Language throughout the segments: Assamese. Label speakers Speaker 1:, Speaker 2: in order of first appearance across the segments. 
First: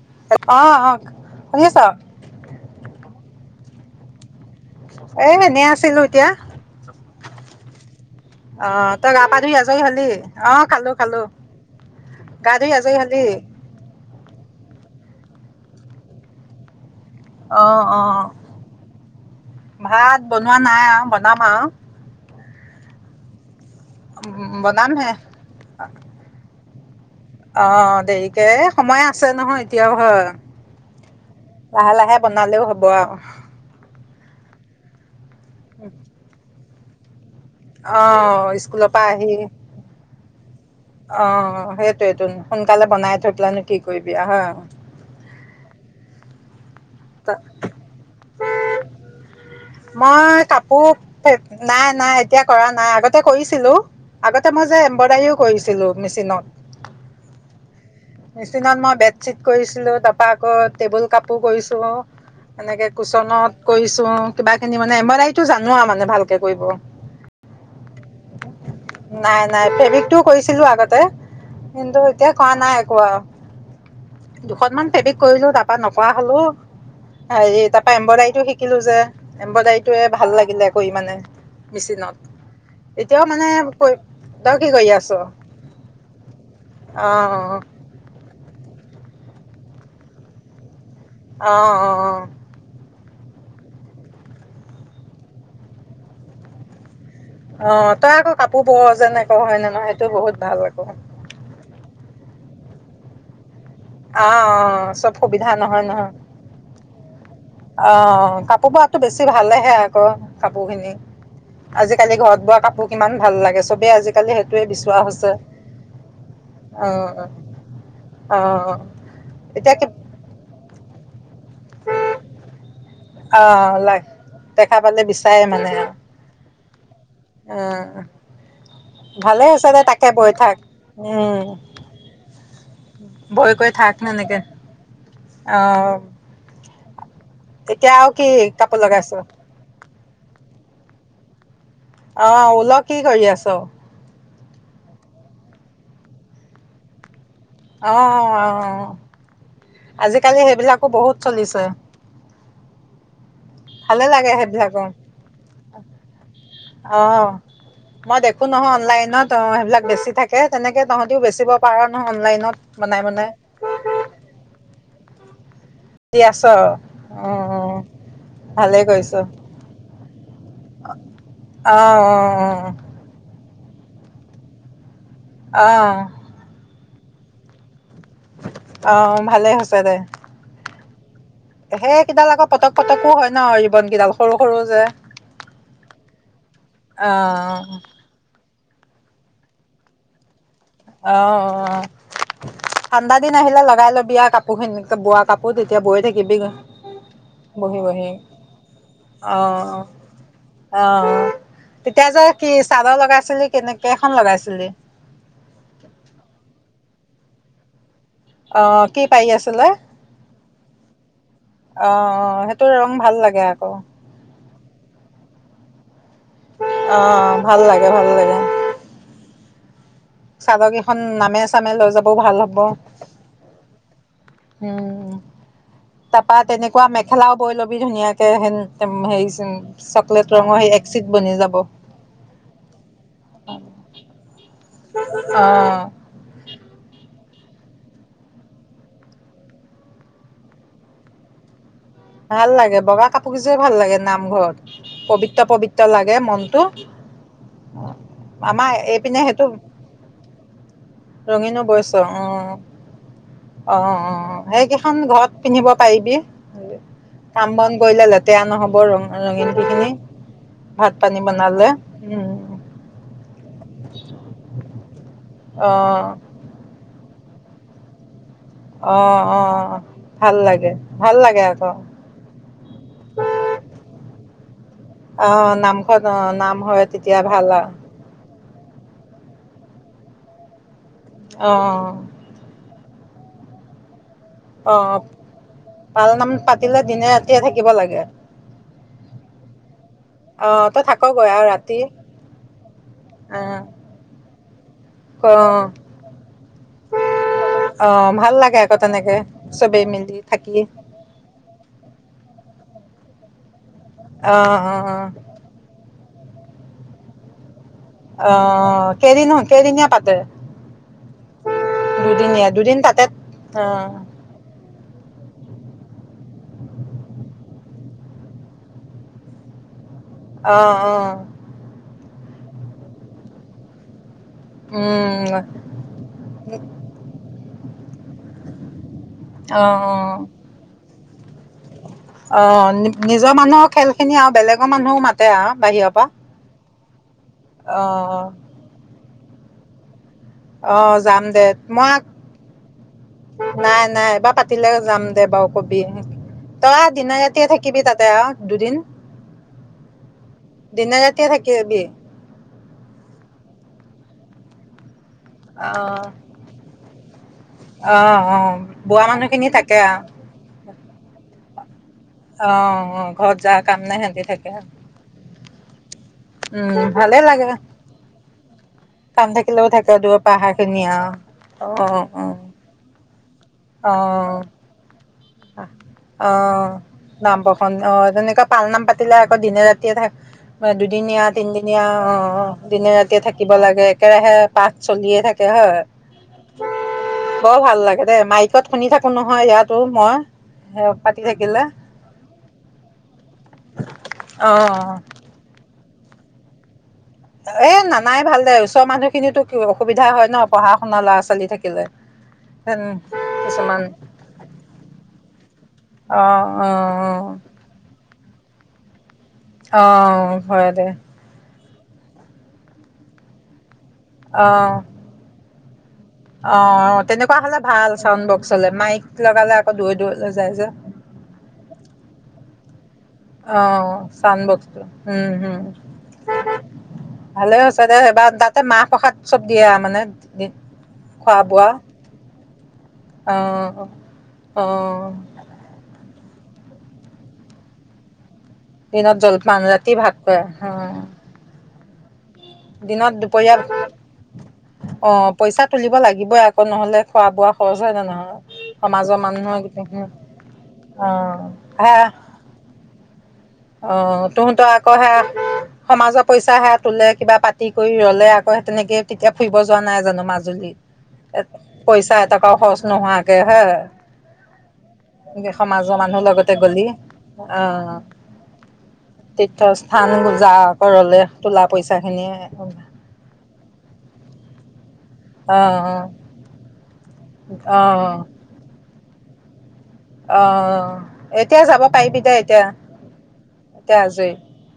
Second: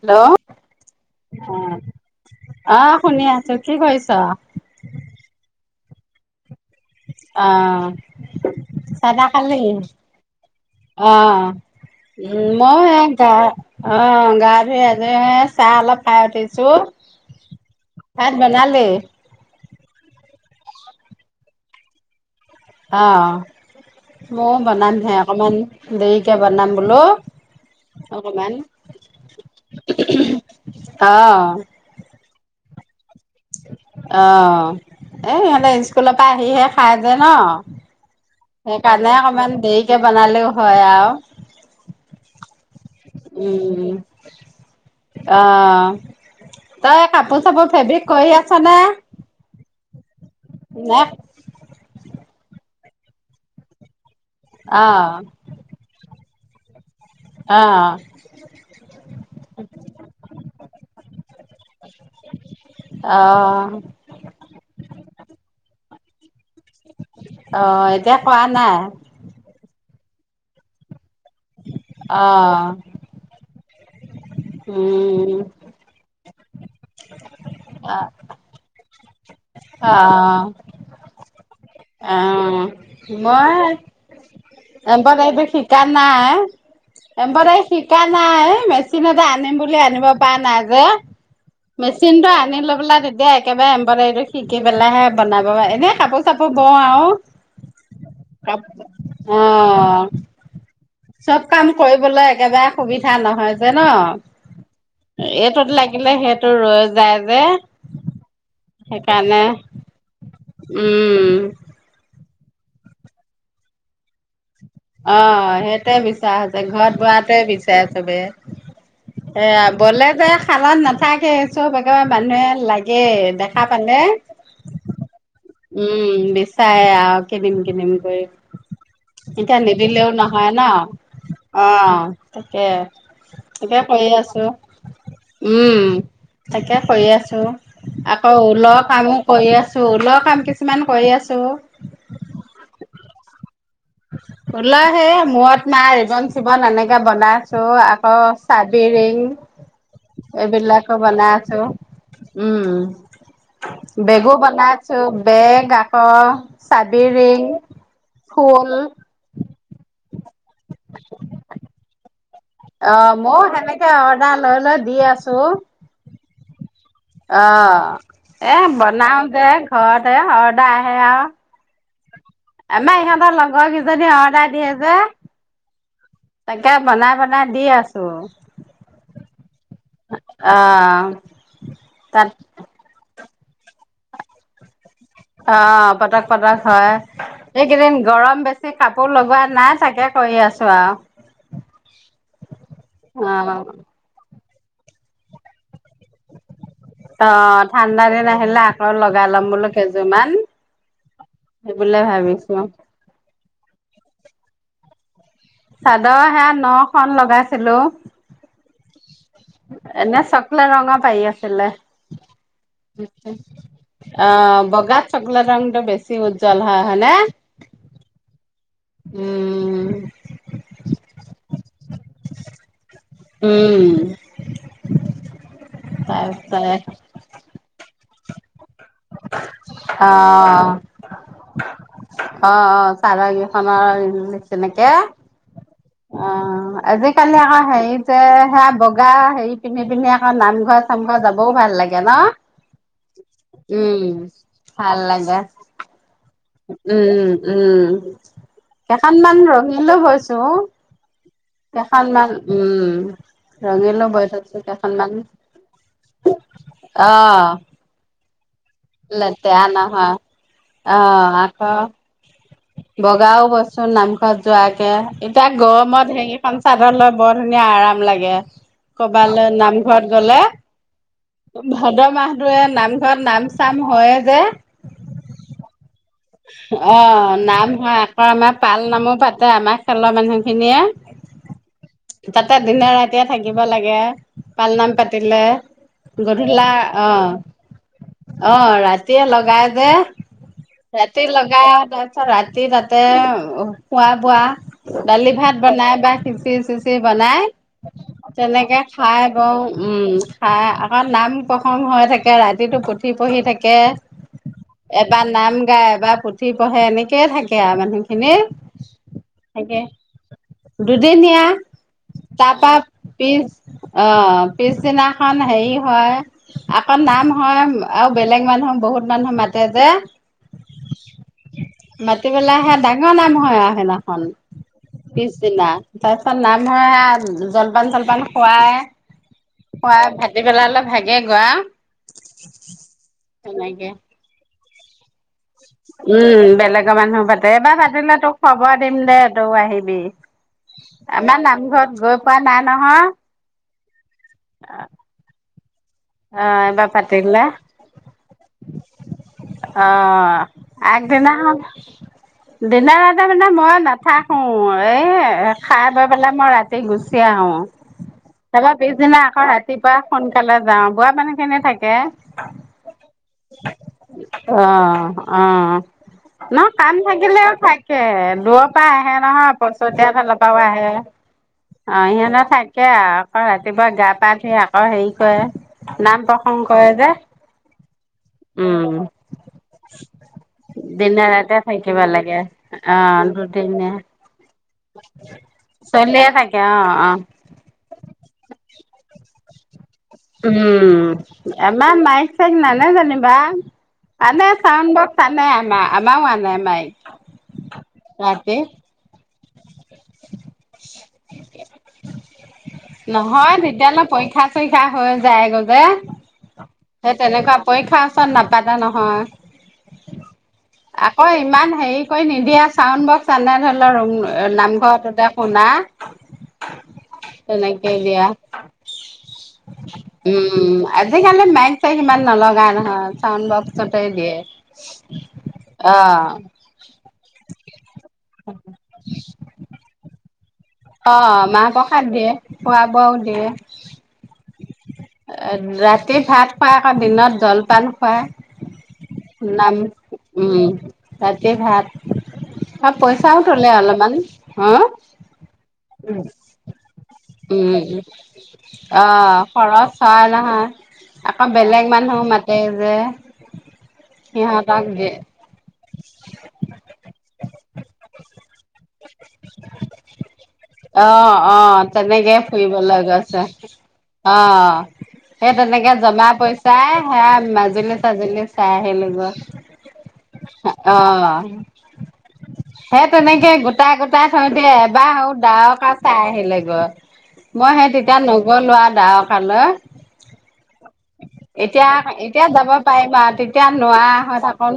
Speaker 1: হেল্ল'
Speaker 2: অ অ শুনিছ
Speaker 1: অহ শুনিয়া। চো কি কৈছ।
Speaker 2: আহিলোঁ এতিয়া।
Speaker 1: অ
Speaker 2: অ তই
Speaker 1: চাহ
Speaker 2: গা
Speaker 1: তাৰ
Speaker 2: পা ধুই
Speaker 1: খালি
Speaker 2: আজৰি হলি অ খালো
Speaker 1: অ
Speaker 2: খালো
Speaker 1: উ
Speaker 2: গা ধুই
Speaker 1: মই
Speaker 2: আজৰি
Speaker 1: অ।
Speaker 2: হলি
Speaker 1: গা ধুই আজৰি হৈ চাহ অলপ খাই উঠিছো।
Speaker 2: অ অ
Speaker 1: ভাত বনালে
Speaker 2: ভাত বনোৱা নাই আ বনাম আওঁ।
Speaker 1: অ
Speaker 2: উম
Speaker 1: মই বনাম
Speaker 2: বনামহে
Speaker 1: হে অকমান দেৰিকে বনাম হ্লো
Speaker 2: অ দেৰিকে সময় আছে নহয় এতিয়া, হয়
Speaker 1: অ
Speaker 2: লাহে লাহে। বনালেও হ'ব আৰু
Speaker 1: আহ এ সিহঁতে স্কুলৰ পৰা আহিহে। খাইজে ন
Speaker 2: অ স্কুলৰ
Speaker 1: সেইকাৰণে
Speaker 2: পৰা আহি,
Speaker 1: অকমান দেৰিকে বনালেও হয় আৰু
Speaker 2: অ সেইটোৱেইটো সোনকালে বনাই থৈপেলাইনো কি
Speaker 1: উম
Speaker 2: কৰিবি হা।
Speaker 1: অ তই কাপোৰ চাপোৰ ফেব্ৰিক কৰি আছ নে
Speaker 2: মই কাপোৰ
Speaker 1: নে
Speaker 2: ফে নাই নাই এতিয়া কৰা নাই আগতে কৰিছিলো আগতে মই যে
Speaker 1: অ',
Speaker 2: এম্বদাৰীও কৰিছিলোঁ মেচিনত
Speaker 1: অ
Speaker 2: মেচিনত মই বেডশ্বিট কৰিছিলো তাপা আকৌ টেবুল কাপোৰ কৰিছো এনেকে কুচনত
Speaker 1: অ',
Speaker 2: কৰিছো কিবা খিনি মানে এম্বদাইত জানোৱা মানে ভাল কে কৰিব
Speaker 1: অ', এতিয়া কৰা
Speaker 2: নাই নাই প্ৰফেৱিকতটো। কৈছিলো আগতে। কিন্তু এতিয়া কৰা
Speaker 1: অ',
Speaker 2: নাই এনেকুৱা দুখনমান টেপিক
Speaker 1: উম,
Speaker 2: কৰিলো তাৰপা নকৰা হলো। হেৰি তাৰ পৰা
Speaker 1: অ',
Speaker 2: এম্প্ৰদাৰীটো শিকিলো যে এম্ব্ৰডায়ৰী ভাল লাগিলে কৰি মানে। মেচিনত
Speaker 1: অ
Speaker 2: এতিয়াও মানে
Speaker 1: মই
Speaker 2: কৈ- তই কি কৰি আছ
Speaker 1: এম্ব্ৰডায়ৰী এইটো শিকা নাই
Speaker 2: অ',
Speaker 1: এম্ব্ৰডায়ৰী শিকা নাই মেচি। সিনবা আনিম বুলি আনিব পৰা নাই যে।
Speaker 2: অ',
Speaker 1: মেচিন
Speaker 2: অ',
Speaker 1: টো আনি লৈ পেলাই তেতিয়া। এয়া একেবাৰে এম্প্ৰদাৰি শিকি পেলাই হে বনাব এনে কাপো চাপু হ'ব আৰু।
Speaker 2: অ তই আকৌ
Speaker 1: কাপ
Speaker 2: কাপোৰ বৱ যেনেক হয় নে নহয়
Speaker 1: অ',
Speaker 2: সেইটো বহুত ভাল ।
Speaker 1: চব কাম কৰিবলৈ একেবাৰে সুবিধা নহয়। যে ন
Speaker 2: আহ অ চব সুবিধা
Speaker 1: এইটোত
Speaker 2: নহয়
Speaker 1: লাগিলে
Speaker 2: নহয়
Speaker 1: সেইটো ৰৈ যায় যে
Speaker 2: আহ কাপোৰ বোৱাটো বেছি
Speaker 1: সেইকাৰণে
Speaker 2: ভালেহে আকৌ কাপোৰ খিনি
Speaker 1: উম
Speaker 2: আজিকালি ঘৰত বোৱা কাপোৰ কিমান ভাল লাগে ।চবেই আজিকালি সেইটোৱে বিচৰা
Speaker 1: অ
Speaker 2: হৈছে।
Speaker 1: সেইটোৱে বিচৰা হৈছে। ঘৰত
Speaker 2: অ',
Speaker 1: বোৱাটোৱে বিচাৰে চবে
Speaker 2: অ',
Speaker 1: এয়া
Speaker 2: এতিয়া কি
Speaker 1: বলে যে শালত নাথাকে। চব একে মানুহে লাগে দেখা
Speaker 2: অ', লা
Speaker 1: পালে।
Speaker 2: দেখা পালে বিচাৰে মানে আৰু
Speaker 1: উম বিচাৰে আৰু। কিনিম কিনিম
Speaker 2: অ',
Speaker 1: কৰি
Speaker 2: ভালে
Speaker 1: এতিয়া
Speaker 2: হৈছে দে তাকে
Speaker 1: নিদিলেও
Speaker 2: বৈ
Speaker 1: নহয়
Speaker 2: থাক।
Speaker 1: ন
Speaker 2: উম,
Speaker 1: অ তাকে
Speaker 2: বৈ
Speaker 1: তাকে
Speaker 2: থাক
Speaker 1: কৰি
Speaker 2: সেনেকে
Speaker 1: আছো উম
Speaker 2: অ',
Speaker 1: তাকে কৰি আছোঁ
Speaker 2: এতিয়া আৰু কি
Speaker 1: আকৌ
Speaker 2: কাপোৰ
Speaker 1: ঊলৰ কামো
Speaker 2: লগাইছ?
Speaker 1: কৰি আছো। ঊলৰ কাম কিছুমান কৰি আছো।
Speaker 2: আহ ওল কি কৰি আছ।
Speaker 1: ঊল হে মূৰত মাৰা ৰিবন চিৱন এনেকে বনাই আছো।
Speaker 2: অ',
Speaker 1: আকৌ
Speaker 2: অ',
Speaker 1: চাবিৰিং
Speaker 2: আজিকালি সেইবিলাকো
Speaker 1: এইবিলাকো
Speaker 2: বহুত
Speaker 1: বনাই আছো।
Speaker 2: চলিছে, ভালে
Speaker 1: উম
Speaker 2: লাগে
Speaker 1: বেগো
Speaker 2: সেইবিলাকো।
Speaker 1: বনাইছো বেগ আক চাবি
Speaker 2: অ',
Speaker 1: ৰিং
Speaker 2: মই দেখো
Speaker 1: ফুল
Speaker 2: নহয় অনলাইনত অ সেইবিলাক বেচি থাকে। তাকে তেনেকে তহঁতিও বেচিব পাৰ নহয় অনলাইনত
Speaker 1: অ
Speaker 2: বনাই বনাই
Speaker 1: অঁ [unintelligible]
Speaker 2: দি আছ অ', অ',
Speaker 1: অঁ এ
Speaker 2: ভালেই কৰিছ।
Speaker 1: বনাও যে ঘৰতে অৰ্দাৰ আহে আৰু
Speaker 2: অ', অ',
Speaker 1: আমাৰ ইহঁতৰ লগ কিজনী অৰ্ডাৰ দিয়ে যে
Speaker 2: অঁ
Speaker 1: তাকে বনাই বনাই দি আছো।
Speaker 2: আহ ভালেই হৈছে দে
Speaker 1: অ
Speaker 2: সেই কেইডাল
Speaker 1: তাত
Speaker 2: আকৌ পটক পটকো হয়। ন ৰিবনকেইডাল সৰু সৰু যে
Speaker 1: অঁ পতক পটক হয়
Speaker 2: অ',
Speaker 1: এইকেইদিন গৰম বেছি কাপোৰ লগোৱা নাই তাকে কৰি আছো আৰু
Speaker 2: অঁ অঁ ঠাণ্ডা
Speaker 1: অ
Speaker 2: দিন আহিলে লগাই লবিয়া কাপোৰ প বুৱা কাপৰ [unintelligible] এতিয়া বৈ থাকিবি
Speaker 1: অ
Speaker 2: বহি
Speaker 1: ঠাণ্ডা
Speaker 2: বহি
Speaker 1: দিন আহিলে আকৌ লগাই ল'ম বোলো
Speaker 2: অঁ
Speaker 1: কেইযোৰমান
Speaker 2: অঁ
Speaker 1: সেই বুলিয়ে
Speaker 2: তেতিয়া যে কি
Speaker 1: ভাবিছো
Speaker 2: চাদৰ লগাইছিলি কেনেকৈখন লগাইছিলি
Speaker 1: চাদৰ সেয়া ন খন লগাইছিলো
Speaker 2: অঁ কি পাৰি আছিলে
Speaker 1: এনে চকলেট ৰঙৰ পাৰি আছিলে
Speaker 2: অহ অহ সেইটো ৰং ভাল লাগে আকৌ
Speaker 1: বগা চকলেট ৰংটো বেছি উজ্জ্বল হয় হয়নে
Speaker 2: অঁ ভাল লাগে ভাল লাগে
Speaker 1: উম
Speaker 2: চাদ এখন নামে চামে লৈ যাবও ভাল হব
Speaker 1: উম,
Speaker 2: উম তাপা
Speaker 1: তাৰপিছত
Speaker 2: তেনেকুৱা মেখেলাও বৈ লবি ধুনীয়াকে হেন
Speaker 1: অঁ
Speaker 2: একচিট বনি যাব
Speaker 1: অঁ অঁ চাদৰ কেইখনৰ তেনেকে
Speaker 2: অ
Speaker 1: অঁ আজি কালি আকৌ হেৰিতে সেয়া বগা হেৰি পিন্ধি পিন্ধি আকৌ নামঘৰ চামঘৰ যাবও ভাল লাগে ন
Speaker 2: ভাল লাগে বগা কাপোৰ কেইযোৰৰ ভাল ভাল লাগে
Speaker 1: উম
Speaker 2: নামঘৰত
Speaker 1: ভাল লাগে
Speaker 2: পবিত্ৰ পবিত্ৰ লাগে মন
Speaker 1: উম উম
Speaker 2: আমাৰ
Speaker 1: কেইখন
Speaker 2: এইপিনে
Speaker 1: মান ৰঙিলেও হৈছো
Speaker 2: ৰঙীন বৈশ অ
Speaker 1: ৰঙিলো বৈ
Speaker 2: আহ
Speaker 1: থৈছো
Speaker 2: সেইকেইখন
Speaker 1: কেইখনমান
Speaker 2: ঘৰত পিন্ধিব পাৰিবি ।
Speaker 1: অ
Speaker 2: কাম কৰিলে লাগে তাতে আনহ'
Speaker 1: লেতেৰা নহয়
Speaker 2: ভাত
Speaker 1: অ
Speaker 2: পানী বনালে
Speaker 1: আকৌ বগাও বচো নামঘৰত যোৱাকে তাত গৰমত
Speaker 2: অঁ
Speaker 1: হেইখন চাদৰ বৰ ধুনীয়া আৰাম লাগে ।
Speaker 2: অঁ
Speaker 1: কৰবালে
Speaker 2: অঁ
Speaker 1: নামঘৰত
Speaker 2: ভাল
Speaker 1: গলে
Speaker 2: লাগে ভাল লাগে আকৌ
Speaker 1: ভাদ্ৰ মাহটোৱে নামঘৰত নাম চাম হয়ে যে
Speaker 2: অঁ নামঘৰত অঁ নাম
Speaker 1: ।
Speaker 2: হয়
Speaker 1: অ
Speaker 2: তেতিয়া ভাল
Speaker 1: নাম
Speaker 2: আৰু
Speaker 1: হয় আকৌ আমাৰ পাল নামো পাতে আমাৰ খেলৰ মানুহ খিনিয়ে
Speaker 2: অহঁ
Speaker 1: তাতে দিনে ৰাতিয়ে থাকিব লাগে পালনাম
Speaker 2: অঁ
Speaker 1: পাতিলে
Speaker 2: পালনাম
Speaker 1: গধূলা
Speaker 2: পাতিলে দিনে
Speaker 1: অহ
Speaker 2: ৰাতিয়ে থাকিব লাগে
Speaker 1: অহ ৰাতিয়ে লগাই যে
Speaker 2: অঁ তই
Speaker 1: ৰাতি
Speaker 2: থাকগৈ আৰু
Speaker 1: লগাই
Speaker 2: ৰাতি
Speaker 1: তাৰপিছত ৰাতি তাতে
Speaker 2: অঁ
Speaker 1: খুৱ বোৱা দালি ভাত বনাই বা খিচি চিচি বনাই
Speaker 2: অঁ ভাল লাগে আকৌ
Speaker 1: তেনেকে
Speaker 2: তেনেকৈ
Speaker 1: খাই বওঁ
Speaker 2: চবেই
Speaker 1: উম
Speaker 2: মিলি থাকি
Speaker 1: খাই আকৌ নাম প্ৰসংগ হৈ থাকে ৰাতিটো। পঢ়ি থাকে
Speaker 2: অঁ অঁ অঁ
Speaker 1: এবাৰ নাম। এবাৰ পুথি পঢে এনেকয়ে থাকে।
Speaker 2: আহ কেইদিন হ
Speaker 1: মানুহে
Speaker 2: কেইদিনীয়া পাতে
Speaker 1: দুদিনীয়া
Speaker 2: দুদিনীয়া
Speaker 1: তাপা
Speaker 2: দুদিন তাতে
Speaker 1: পিছ অ পিছদিনাখন হেৰি। হয় আকৌ নাম হয় আৰু বেলেগ মানুহ বহুত মানুহ মাতে যে
Speaker 2: আহ আহ
Speaker 1: ক পেলাই সে ডাঙৰ নাম হয় আও সেইনাখন
Speaker 2: উম
Speaker 1: পিছদিনা তাৰপিছত নাম হয় জলপান চলপা কিমান খুৱাই
Speaker 2: অ অ
Speaker 1: খোৱা ই ভাট পেলাই অলপ ভাগি
Speaker 2: অ নিজৰ মানুহৰ
Speaker 1: তেনেকে।
Speaker 2: খেল খিনি আৰু বেলেগ অ মানুহ মা
Speaker 1: উম বেলেগৰ মানুহ পাতে এইবাৰ
Speaker 2: অ
Speaker 1: পাতিলে তোক খবৰ দিম দে আহিবি
Speaker 2: অ যাম
Speaker 1: আমাৰ
Speaker 2: দে মই
Speaker 1: নামঘৰত গৈ পোৱা নাই নহয়
Speaker 2: নাই নাই বা পাতিলে যাম দে বাও
Speaker 1: আহ এইবাৰ পাতিলে
Speaker 2: থাকিবি তাতে আৰু দুদিন
Speaker 1: আহ
Speaker 2: দিনে ৰাতিয়ে
Speaker 1: আগদিনাখন
Speaker 2: থাকিবি
Speaker 1: দিন ৰাতিয়ে মানে মই নাথাক অ এ
Speaker 2: অ
Speaker 1: খাই বৈ পেলাই মই ৰাতি গুচি আহো
Speaker 2: অ অ
Speaker 1: তপৰা
Speaker 2: বুঢ়া
Speaker 1: পিছদিনা আকৌ
Speaker 2: মানুহখিনি থাকে
Speaker 1: ৰাতিপুৱা সোনকালে যাওঁ মান কেনে থাকে
Speaker 2: অহ অ ঘৰত যা কাম নাই হেটি থাকে
Speaker 1: অ অ ন
Speaker 2: উম
Speaker 1: কাম
Speaker 2: ভালে লাগে
Speaker 1: থাকিলেও থাকে দ তাল পৰা আহে
Speaker 2: কাম
Speaker 1: নহয়
Speaker 2: থাকিলেও থাকে
Speaker 1: পচুতিয়া
Speaker 2: দূৰৰ পৰা
Speaker 1: ফালৰ পৰাও
Speaker 2: অহাখিনি
Speaker 1: আহে
Speaker 2: আৰু
Speaker 1: অ সিহনে থাকে আৰু অ ৰাতিপুৱা গা পা ধ সি আকৌ হেৰি ক নাম প্ৰসংগ কৰে যে
Speaker 2: তেনেকা পালনাম
Speaker 1: উম
Speaker 2: পাতিলে আকৌ দিনে ৰাতিয়ে থাক
Speaker 1: দিনে
Speaker 2: দুদিনীয়া
Speaker 1: ৰাতে
Speaker 2: তিনদিনীয়া
Speaker 1: থাকিব
Speaker 2: অ
Speaker 1: লাগে
Speaker 2: দিনে
Speaker 1: অ
Speaker 2: ৰাতিয়ে থাকিব লাগে
Speaker 1: দুদিনীয়া
Speaker 2: একেৰাহে। পাঠ চলিয়ে থাকে হয়
Speaker 1: চলিয়ে থাকে অ অ
Speaker 2: বৰ ভাল লাগে দে মাইকত শুনি থাকো নহয় ইয়াত। ত মই
Speaker 1: উম
Speaker 2: পাতি থাকিলে
Speaker 1: এমান নাই চেন নানে জানিম। বা আনে চাউণ্
Speaker 2: অ',
Speaker 1: বকস আনে আম আমাও মানে মাইক
Speaker 2: এ নানাই ভাল দে
Speaker 1: ৰাতি
Speaker 2: ওচৰৰ মানুহখিনিতো অসুবিধা হয় ন পঢ়া শুনা ল'ৰা ছোৱালী থাকিলে
Speaker 1: নহয়
Speaker 2: কিছুমান
Speaker 1: তেতিয়াহ'লে পৰীক্ষা চৰীক্ষা হৈ যায়গৈ যে
Speaker 2: অ অ
Speaker 1: নাপাতা নহয়
Speaker 2: অ হয় দে
Speaker 1: আকৌ ইমান হেৰি কৰি নিদিয়া চাউড বক্স আ ধ নাম
Speaker 2: অ'।
Speaker 1: শুনা
Speaker 2: অ তেনেকুৱা হলে ভাল
Speaker 1: তেনেকে
Speaker 2: চাউন
Speaker 1: দিয়া
Speaker 2: বক্স হলে মাইক লগালে আকৌ দৈ দৈ যায় যে।
Speaker 1: গান হা
Speaker 2: অ চা উন বক্ম উম উম
Speaker 1: অ
Speaker 2: ভালে আ ততে সেইবাৰ তাতে মাহ প্ৰসাদ চব দিয়ে আৰু মানে দিন
Speaker 1: অ মাহ প্ৰসাদ দিয়ে খোৱা ব দিয়ে
Speaker 2: অ', অ',
Speaker 1: ৰাতি এই ভাত খাই আকৌ দিনত জলপান খুৱাই।
Speaker 2: দিনত জলপান
Speaker 1: নাম
Speaker 2: ৰাতি ভাত খুৱাই আহ।
Speaker 1: হ পইচাও তলে অলপমান হা
Speaker 2: অ', পইচা তুলিব
Speaker 1: উ
Speaker 2: লাগিবই আকৌ নহ'লে খোৱা বোৱা
Speaker 1: উম
Speaker 2: খৰচ হয় নে নহয়।
Speaker 1: অ
Speaker 2: সমাজৰ মানুহে
Speaker 1: খৰচ
Speaker 2: গোটেইখিনি
Speaker 1: চোৱা নহয় আকৌ
Speaker 2: অ',
Speaker 1: বেলেগ মানুহ মাতে যে।
Speaker 2: অ তহঁতৰ
Speaker 1: সিহঁতক
Speaker 2: আকৌ হে
Speaker 1: দে
Speaker 2: সমাজৰ পইচা হে তোলে কিবা পাতি কৰি ৰলে আকৌ সে তেনেকে। তেতিয়া ফুৰিব যোৱা নাই জানো মাজুলীত
Speaker 1: অ'
Speaker 2: এ
Speaker 1: অ'
Speaker 2: পইচা
Speaker 1: তেনেকে
Speaker 2: এটকাও খৰচ
Speaker 1: ফুৰিবলৈ
Speaker 2: নোহোৱাকে
Speaker 1: গৈছে
Speaker 2: হে
Speaker 1: অ' সেই তেনেকে
Speaker 2: সমাজৰ মানুহৰ
Speaker 1: জমা
Speaker 2: লগতে গলি
Speaker 1: পইচাই সেয়া মাজুলী
Speaker 2: আহ।
Speaker 1: চাজুলী চাই আহিলোগৈ
Speaker 2: তীৰ্থস্থান পূজা কৰলে
Speaker 1: অ'
Speaker 2: তোলা পইচা খিনিয়ে
Speaker 1: সেই তেনেকে গোটাই গোটাই থৈ দে বাহ হ দাৱ ক চাই আহিলে গৰ মই সেই
Speaker 2: অঁ
Speaker 1: তেতিয়া নগ লোৱা দা
Speaker 2: অঁ
Speaker 1: [unintelligible]
Speaker 2: যাব
Speaker 1: এতিয়া
Speaker 2: পাৰিবি
Speaker 1: -
Speaker 2: দে
Speaker 1: এতিয়া যাব পাৰিম আৰু তেতিয়া
Speaker 2: এতিয়া
Speaker 1: নোৱাৰা
Speaker 2: আজৰি
Speaker 1: হৈ থাকো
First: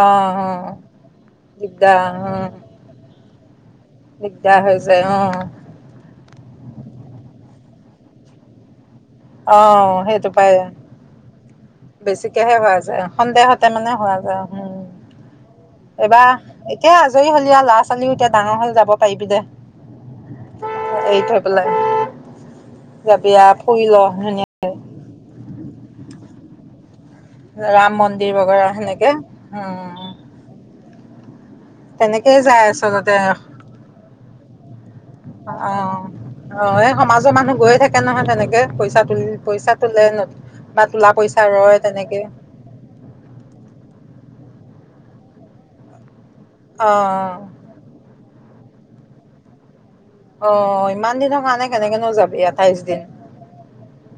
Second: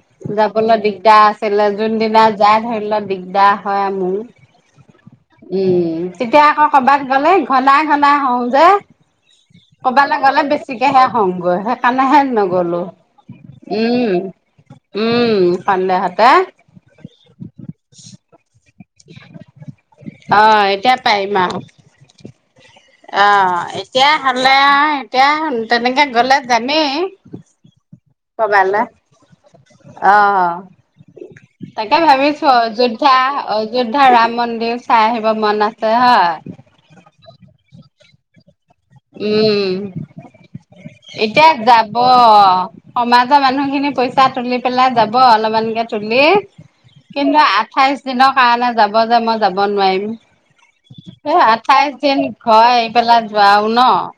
Speaker 2: অঁ অঁ
Speaker 1: যাবলৈ দিগদাৰ আছিলে
Speaker 2: দিগদাৰ
Speaker 1: যোনদিনা
Speaker 2: অঁ
Speaker 1: যাই ধৰি ল দিগদাৰ হয় মোৰ
Speaker 2: দিগদাৰ হৈ যায় অঁ
Speaker 1: উম। তেতিয়া আকৌ কৰবাত গ'লে ঘনাই ঘনাই হওঁ যে
Speaker 2: অঁ
Speaker 1: ক'বালৈ
Speaker 2: সেইটো
Speaker 1: গ'লে
Speaker 2: পায়
Speaker 1: বেছিকেহে হওঁগৈ সেইকাৰণেহে
Speaker 2: বেছিকেহে হোৱা
Speaker 1: নগলো
Speaker 2: যায় সন্দেহতে মানে
Speaker 1: উম
Speaker 2: হোৱা যায় উম
Speaker 1: উম
Speaker 2: এইবাৰ
Speaker 1: সন্দেহতে
Speaker 2: এতিয়া আজৰি হলীয়া লাষ্ট। কালিও এতিয়া ডাঙৰ হৈ যাব। পাৰিবি দে
Speaker 1: অঁ এতিয়া পাইম আৰু।
Speaker 2: [inaudible] যাবিয়া ফুৰি ল।
Speaker 1: [unintelligible] অ
Speaker 2: ধুনীয়া
Speaker 1: এতিয়া তেনেকে গলে জানেই
Speaker 2: ৰাম মন্দিৰ বগৰা সেনেকে, হুম।
Speaker 1: অ তাকে ভাবিছো অযোধ্যা - অযোধ্যা ৰাম মন্দিৰ চাই আহিব
Speaker 2: অ
Speaker 1: মন আছে হয়।
Speaker 2: কে নহয় তেনেকে। পইচা তুলি পইচা
Speaker 1: উম
Speaker 2: তোলে বা তোলা পইচা
Speaker 1: এতিয়া
Speaker 2: ৰয়
Speaker 1: যাব
Speaker 2: তেনেকে
Speaker 1: সমাজৰ মানুহ খিনি পইচা তুলি পেলাই যাব অলপমানকে তুলি।
Speaker 2: অ
Speaker 1: কিন্তু আঠাইচ দিনক কাৰনে যাব যে মই যাব নোৱাৰিম।
Speaker 2: অ ইমান
Speaker 1: এ
Speaker 2: দিনৰ কাৰণে
Speaker 1: আঠাইচ
Speaker 2: কেনেকেনো
Speaker 1: দিন
Speaker 2: যাবি
Speaker 1: ঘ
Speaker 2: আঠাইছ
Speaker 1: এয়ী
Speaker 2: দিন
Speaker 1: পেলা যোৱা অ'।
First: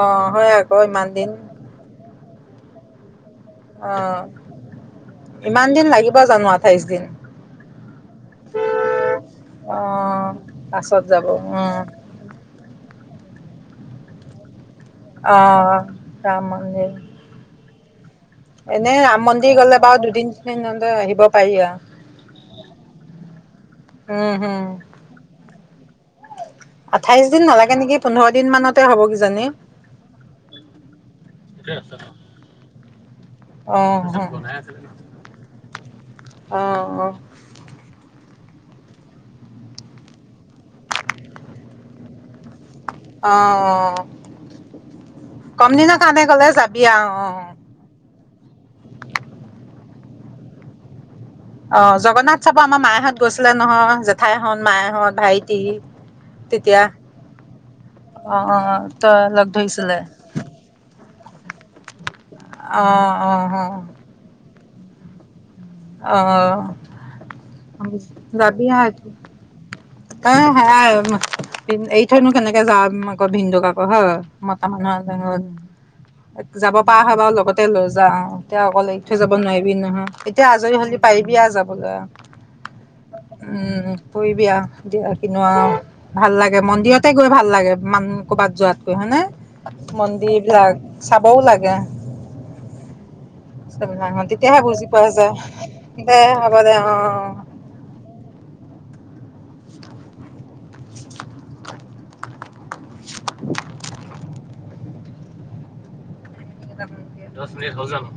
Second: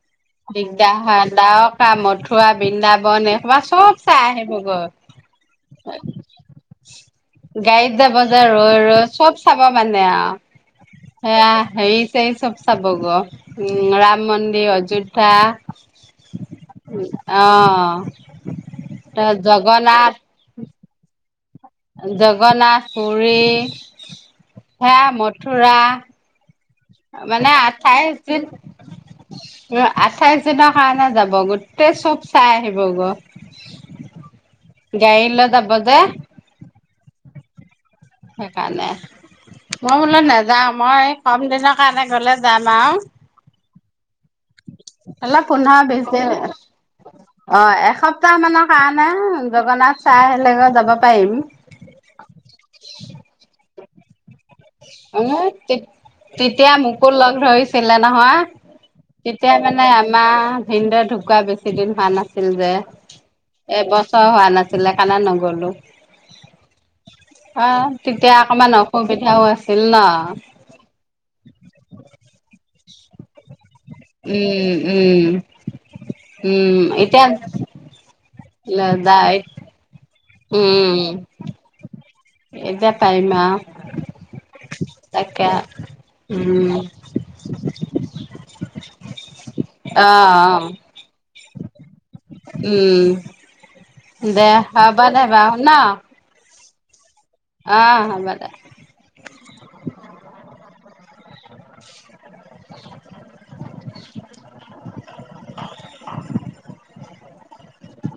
Speaker 2: অ হয় আকৌ
Speaker 1: দিগদাৰ
Speaker 2: ইমান
Speaker 1: হয়
Speaker 2: দিন
Speaker 1: দ্বাৰকা মথুৱা বৃন্দাবনে তোমাৰ চব
Speaker 2: অ
Speaker 1: চাই আহিব গৈ
Speaker 2: ইমান দিন লাগিব জানো আঠাইশ দিন
Speaker 1: । গাড়ীত যাব যে ৰৈ ৰৈ চব চাব
Speaker 2: অ
Speaker 1: মানে আৰু
Speaker 2: পাছত যাব উম
Speaker 1: সেয়া হেৰি চাবগৈ উম ৰাম মন্দিৰ অযো
Speaker 2: আহ
Speaker 1: [unintelligible] অ'। [inaudible]
Speaker 2: এনেই ৰাম মন্দিৰ গলে বাৰু
Speaker 1: জগন্নাথ
Speaker 2: দুদিন তিনদিন [unintelligible] আহিব পাৰি আৰু
Speaker 1: জগন্নাথ, পুৰী
Speaker 2: উম হম
Speaker 1: হেয়া মথুৰা
Speaker 2: আঠাইশ দিন
Speaker 1: মানে
Speaker 2: নালাগে নেকি
Speaker 1: আঠাইচ
Speaker 2: পোন্ধৰ
Speaker 1: দিন
Speaker 2: মানতে হ'ব কিজানি
Speaker 1: উ - আঠাইচ দিনৰ কাৰণে যাব গোটেই চব চাই হিব গৈ।
Speaker 2: অহ
Speaker 1: দে
Speaker 2: অহঁ অ
Speaker 1: সেইকাৰণে মই বোলো নাযাও মই কম দিনৰ কাৰণে গলে যাম আৰু
Speaker 2: অহ অ অ
Speaker 1: অলপ
Speaker 2: কম
Speaker 1: পোন্ধৰ
Speaker 2: দিনৰ
Speaker 1: বিশ
Speaker 2: কাৰণে
Speaker 1: দিন
Speaker 2: গ'লে যাবি আৰু
Speaker 1: অ এসপ্তাহ মানৰ কাৰণে জগন্নাথ চাই আহিলে যাব পাৰিম
Speaker 2: অ জগন্নাথ চাব আমাৰ মাহাহঁত গৈছিলে নহয় জেঠাইহঁত মায়েহঁত
Speaker 1: উ
Speaker 2: ভাইটি
Speaker 1: তেতিয়া মোকো লগ ধৰিছিলে
Speaker 2: অ
Speaker 1: নহয়
Speaker 2: অ তই লগ
Speaker 1: তেতিয়া মানে
Speaker 2: ধৰিছিলে
Speaker 1: আমাৰ ভিনদে ধু ধুকোৱা বেছি দিন হোৱা নাছিল। ছিল যে
Speaker 2: অ অ
Speaker 1: এবছৰ হোৱা নাছিল। চলেখালা নগ'লোঁ।
Speaker 2: অহ ‌অহ যাবি
Speaker 1: গচ
Speaker 2: এ সেয়াই এইৰি থৈনো কেনেকে যাম আকৌ ভিনন্দুক আকৌ হয় মতা
Speaker 1: উম উম
Speaker 2: মানুহৰত যাব
Speaker 1: উম
Speaker 2: পৰা হয়
Speaker 1: এতিয়া
Speaker 2: বাৰু লগতে লৈ যা এতিয়া অকল এইৰি থৈ যাব
Speaker 1: যাই
Speaker 2: নোৱাৰিবি নহয়। এতিয়া আজৰি হলেি
Speaker 1: উম
Speaker 2: পাৰিবিা যাবলৈ
Speaker 1: এতিয়া পাৰিম আও
Speaker 2: উম পৰিবিআউ উম কিনো
Speaker 1: তাকে
Speaker 2: ভাল লাগে
Speaker 1: উম
Speaker 2: মন্দিৰতে গৈ ভাল লাগে মানুহ কবাত যোৱাতকৈ হয়নে
Speaker 1: অ অ
Speaker 2: মন্দিৰ বিলাক চাবও লাগে
Speaker 1: উম
Speaker 2: খন
Speaker 1: দে
Speaker 2: তেতিয়াহে বুজি
Speaker 1: হ'ব
Speaker 2: পোৱা
Speaker 1: দে
Speaker 2: যায় তেন্ত কলে‌ অহ অহ।
Speaker 1: অহ হব দে ।
Speaker 2: তে [unintelligible]
Speaker 1: তে উ [unintelligible]
Speaker 2: দহ মিনিট হলজানো